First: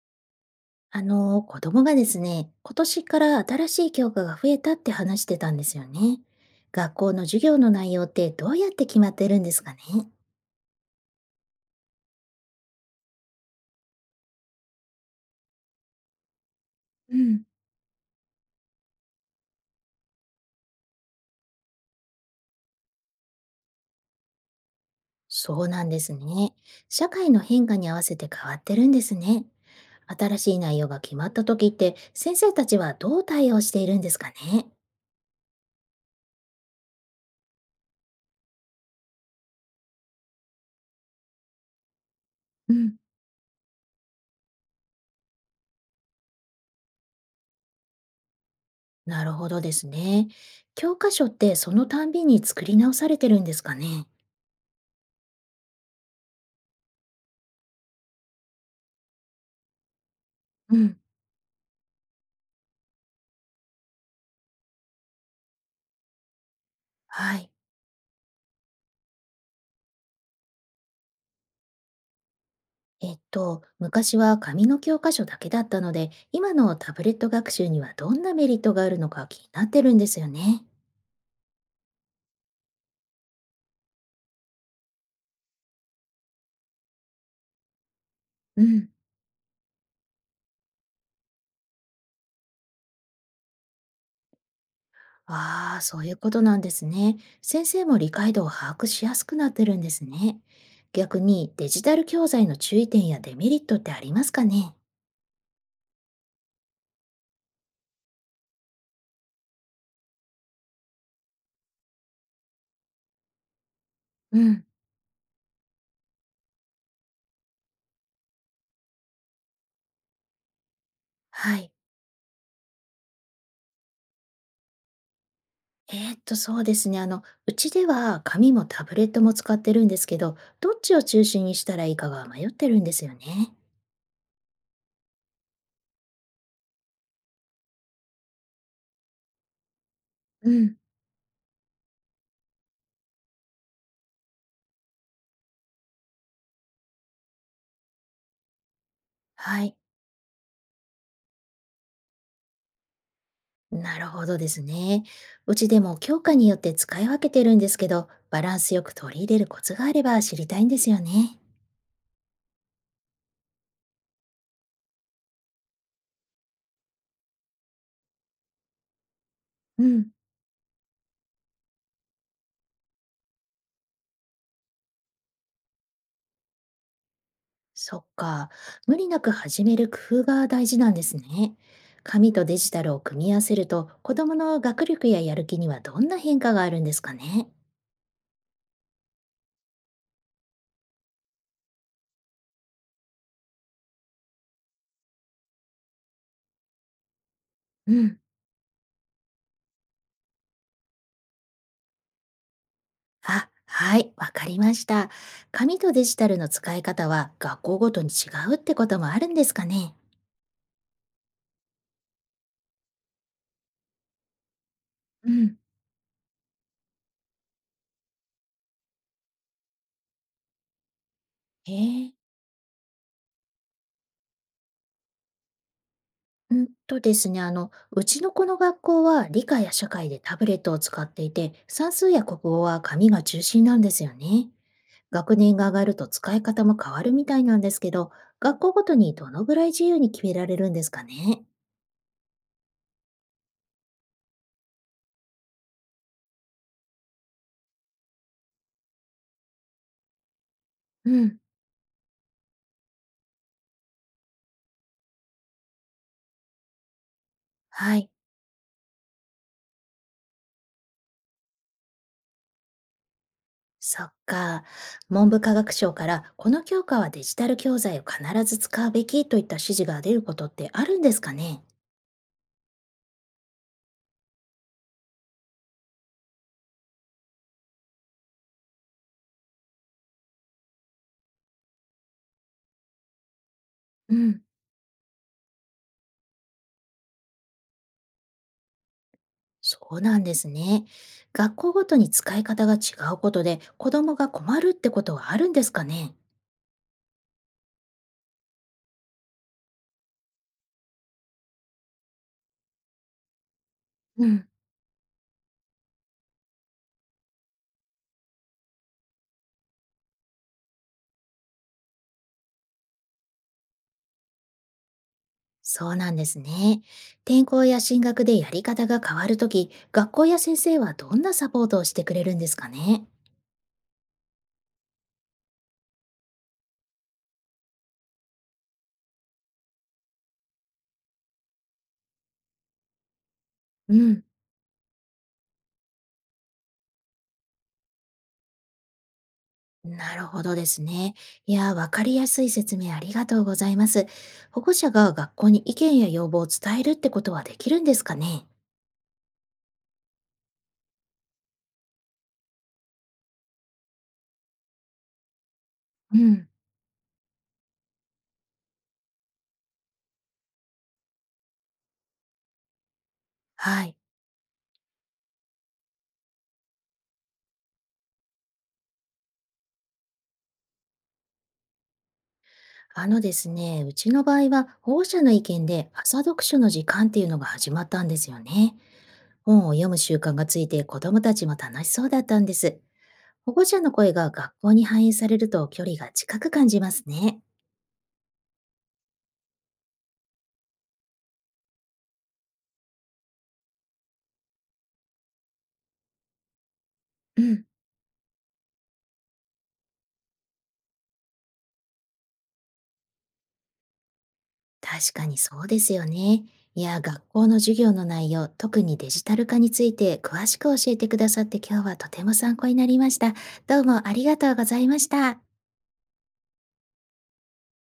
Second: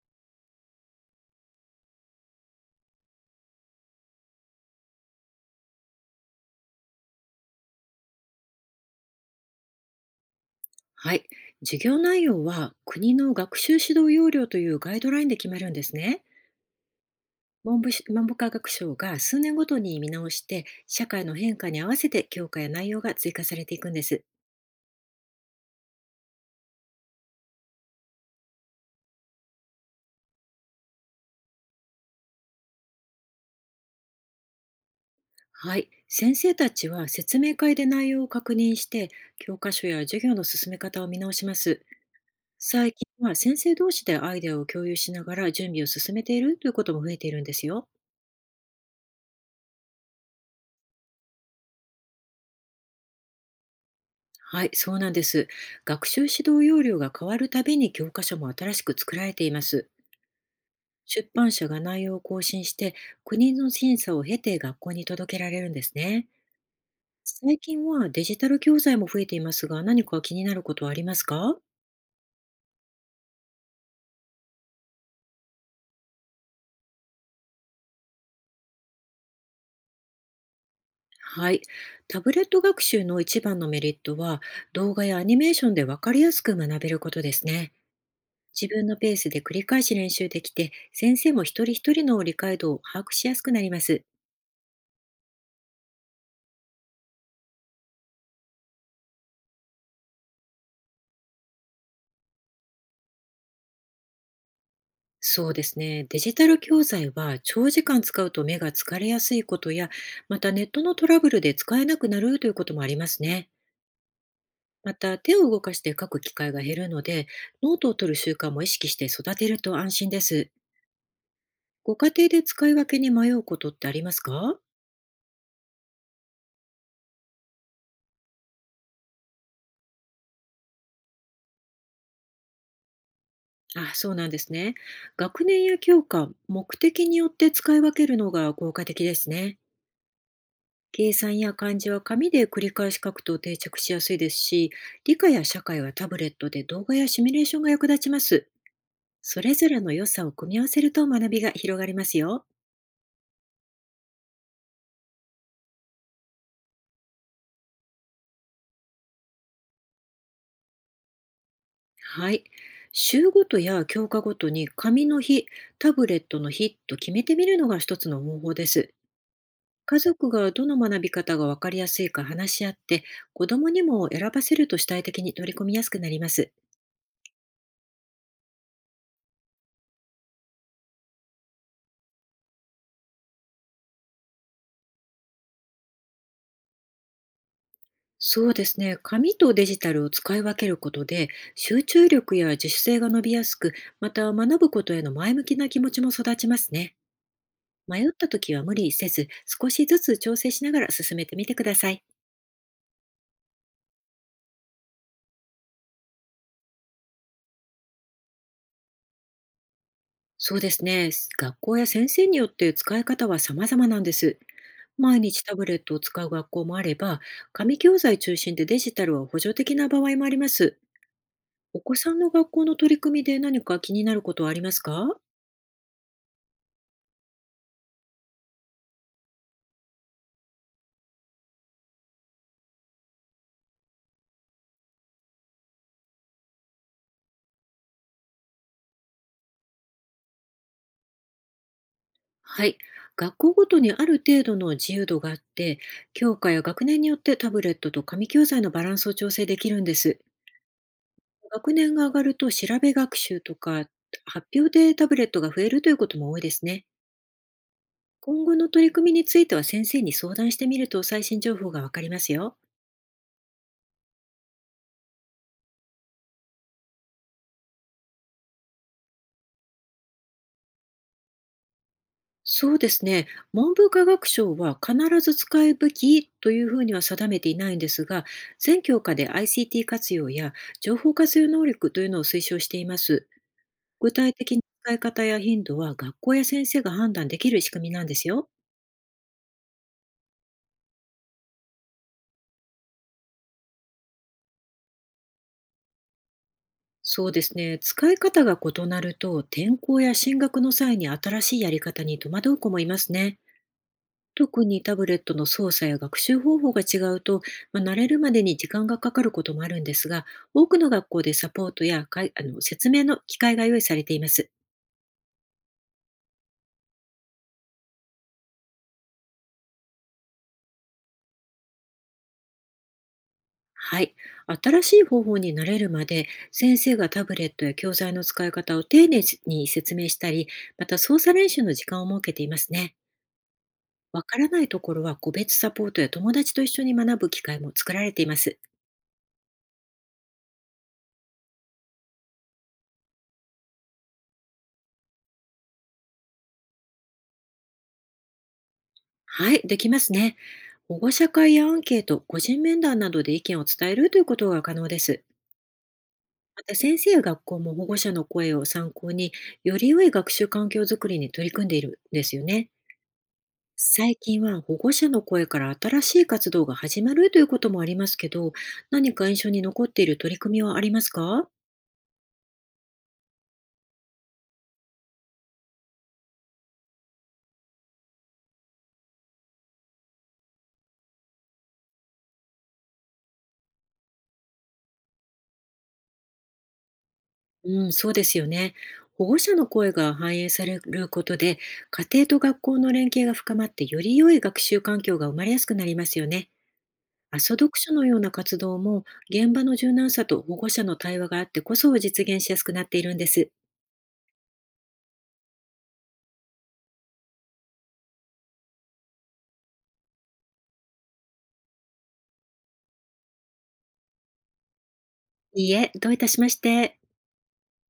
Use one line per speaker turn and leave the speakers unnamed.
子供がですね、今年から新しい教科が増えたって話してたんですよね。学校の授業の内容ってどうやって決まってるんですかね。
はい。授業内容は国の学習指導要領というガイドラインで決まるんですね。
うん、
文部科学省が数年ごとに見直して、社会の変化に合わせて教科や内容が追加されていくんです。
そうなんですね。社会の変化に合わせて変わってるんですね。新しい内容が決まった時って先生たちはどう対応しているんですかね。
はい。先生たちは説明会で内容を確認して、教科書や授業の進め方を見直します。
う
最
ん、
近は先生同士でアイデアを共有しながら準備を進めているということも増えているんですよ。
なるほどですね。教科書ってそのたんびに作り直されてるんですかね。
はい、そうなんです。学習指導要領が変わるたびに教科書も新しく作られています。
うん。
出版社が内容を更新して、国の審査を経て学校に届けられるんですね。
はい。
最近はデジタル教材も増えていますが、何か気になることはありますか？
昔は紙の教科書だけだったので、今のタブレット学習にはどんなメリットがあるのか気になってるんですよね。
はい。タブレット学習の一番のメリットは、動画やアニメーションでわかりやすく学べることですね。
う
自分
ん。
のペースで繰り返し練習できて、先生も一人一人の理解度を把握しやすくなります。
ああ、そういうことなんですね。先生も理解度を把握しやすくなってるんですね。逆にデジタル教材の注意点やデメリットってありますかね？
そうですね。デジタル教材は長時間使うと目が疲れやすいことや、またネットのトラブルで使えなくなるということもありますね。
うん。
また手を動かして書く機会が減るので、ノートを取る習慣も意識して育てると安心です。
はい。
ご家庭で使い分けに迷うことってありますか？
そうですね。うちでは紙もタブレットも使ってるんですけど、どっちを中心にしたらいいかが迷ってるんですよね。
あ、そうなんですね。学年や教科、目的によって使い分けるのが効果的ですね。
うん。
計算や漢字は紙で繰り返し書くと定着しやすいですし、理科や社会はタブレットで動画やシミュレーションが役立ちます。それ
は
ぞ
い。
れの良さを組み合わせると学びが広がりますよ。
なるほどですね。うちでも教科によって使い分けてるんですけど、バランスよく取り入れるコツがあれば知りたいんですよね。
はい。週ごとや教科ごとに紙の日、タブレットの日と決めてみるのが一つの方法です。
う
家
ん。
族がどの学び方が分かりやすいか話し合って、子どもにも選ばせると主体的に取り込みやすくなります。
そっか。無理なく始める工夫が大事なんですね。紙とデジタルを組み合わせると、子供の学力ややる気にはどんな変化があるんですかね。
そうですね。紙とデジタルを使い分けることで、集中力や自主性が伸びやすく、また学ぶことへの前向きな気持ちも育ちますね。
う
迷っ
ん。
た時は無理せず、少しずつ調整しながら進めてみてください。
あ、はい、わかりました。紙とデジタルの使い方は学校ごとに違うってこともあるんですかね。
そうですね。学校や先生によって使い方は様々なんです。毎
う
日タ
ん。
ブレットを使う学校もあれば、紙教材中心でデジタルは補助的な場合もあります。
へ
お子
え。
さんの学校の取り組みで何か気になることはありますか？
うんとですね、うちの子の学校は理科や社会でタブレットを使っていて、算数や国語は紙が中心なんですよね。学年が上がると使い方も変わるみたいなんですけど、学校ごとにどのぐらい自由に決められるんですかね。
はい。学校ごとにある程度の自由度があって、教科や学年によってタブレットと紙教材のバランスを調整できるんです。
うん、
学年が上がると調べ学習とか発表でタブレットが増えるということも多いですね。
はい、
今後の取り組みについては先生に相談してみると最新情報がわかりますよ。
そっか。文部科学省からこの教科はデジタル教材を必ず使うべきといった指示が出ることってあるんですかね。
そうですね。文部科学省は必ず使うべきというふうには定めていないんですが、全教科で ICT 活用や情報活用能力というのを推奨しています。具
う
体
ん。
的な使い方や頻度は学校や先生が判断できる仕組みなんですよ。
そうなんですね。学校ごとに使い方が違うことで子供が困るってことはあるんですかね？
そうですね。使い方が異なると、転校や進学の際に新しいやり方に戸惑う子もいますね。
うん、
特にタブレットの操作や学習方法が違うと、まあ、慣れるまでに時間がかかることもあるんですが、多くの学校でサポートやかいあの説明の機会が用意されています。
そうなんですね。転校や進学でやり方が変わるとき、学校や先生はどんなサポートをしてくれるんですかね？
はい。新しい方法に慣れるまで、先生がタブレットや教材の使い方を丁寧に説明したり、また操作練習の時間を設けていますね。
う
わ
ん、
からないところは個別サポートや友達と一緒に学ぶ機会も作られています。
なるほどですね。いやー、わかりやすい説明ありがとうございます。保護者が学校に意見や要望を伝えるってことはできるんですかね？
はい、できますね。保護者会やアンケート、個人面談などで意見を伝えるということが可能です。
うん。
また先生や学校も保護者の声を参考に、より良い学習環境づくりに取り組んでいるんですよね。
はい。
最近は保護者の声から新しい活動が始まるということもありますけど、何か印象に残っている取り組みはありますか？
あのですね、うちの場合は保護者の意見で朝読書の時間っていうのが始まったんですよね。本を読む習慣がついて子どもたちも楽しそうだったんです。保護者の声が学校に反映されると距離が近く感じますね。
うん、そうですよね。保護者の声が反映されることで、家庭と学校の連携が深まって、より良い学習環境が生まれやすくなりますよね。
う
朝
ん、
読書のような活動も、現場の柔軟さと保護者の対話があってこそ実現しやすくなっているんです。
確かにそうですよね。いや、学校の授業の内容、特にデジタル化について詳しく教えてくださって今日はとても参考になりました。どうもありがとうございました。
いいえ、どういたしまして。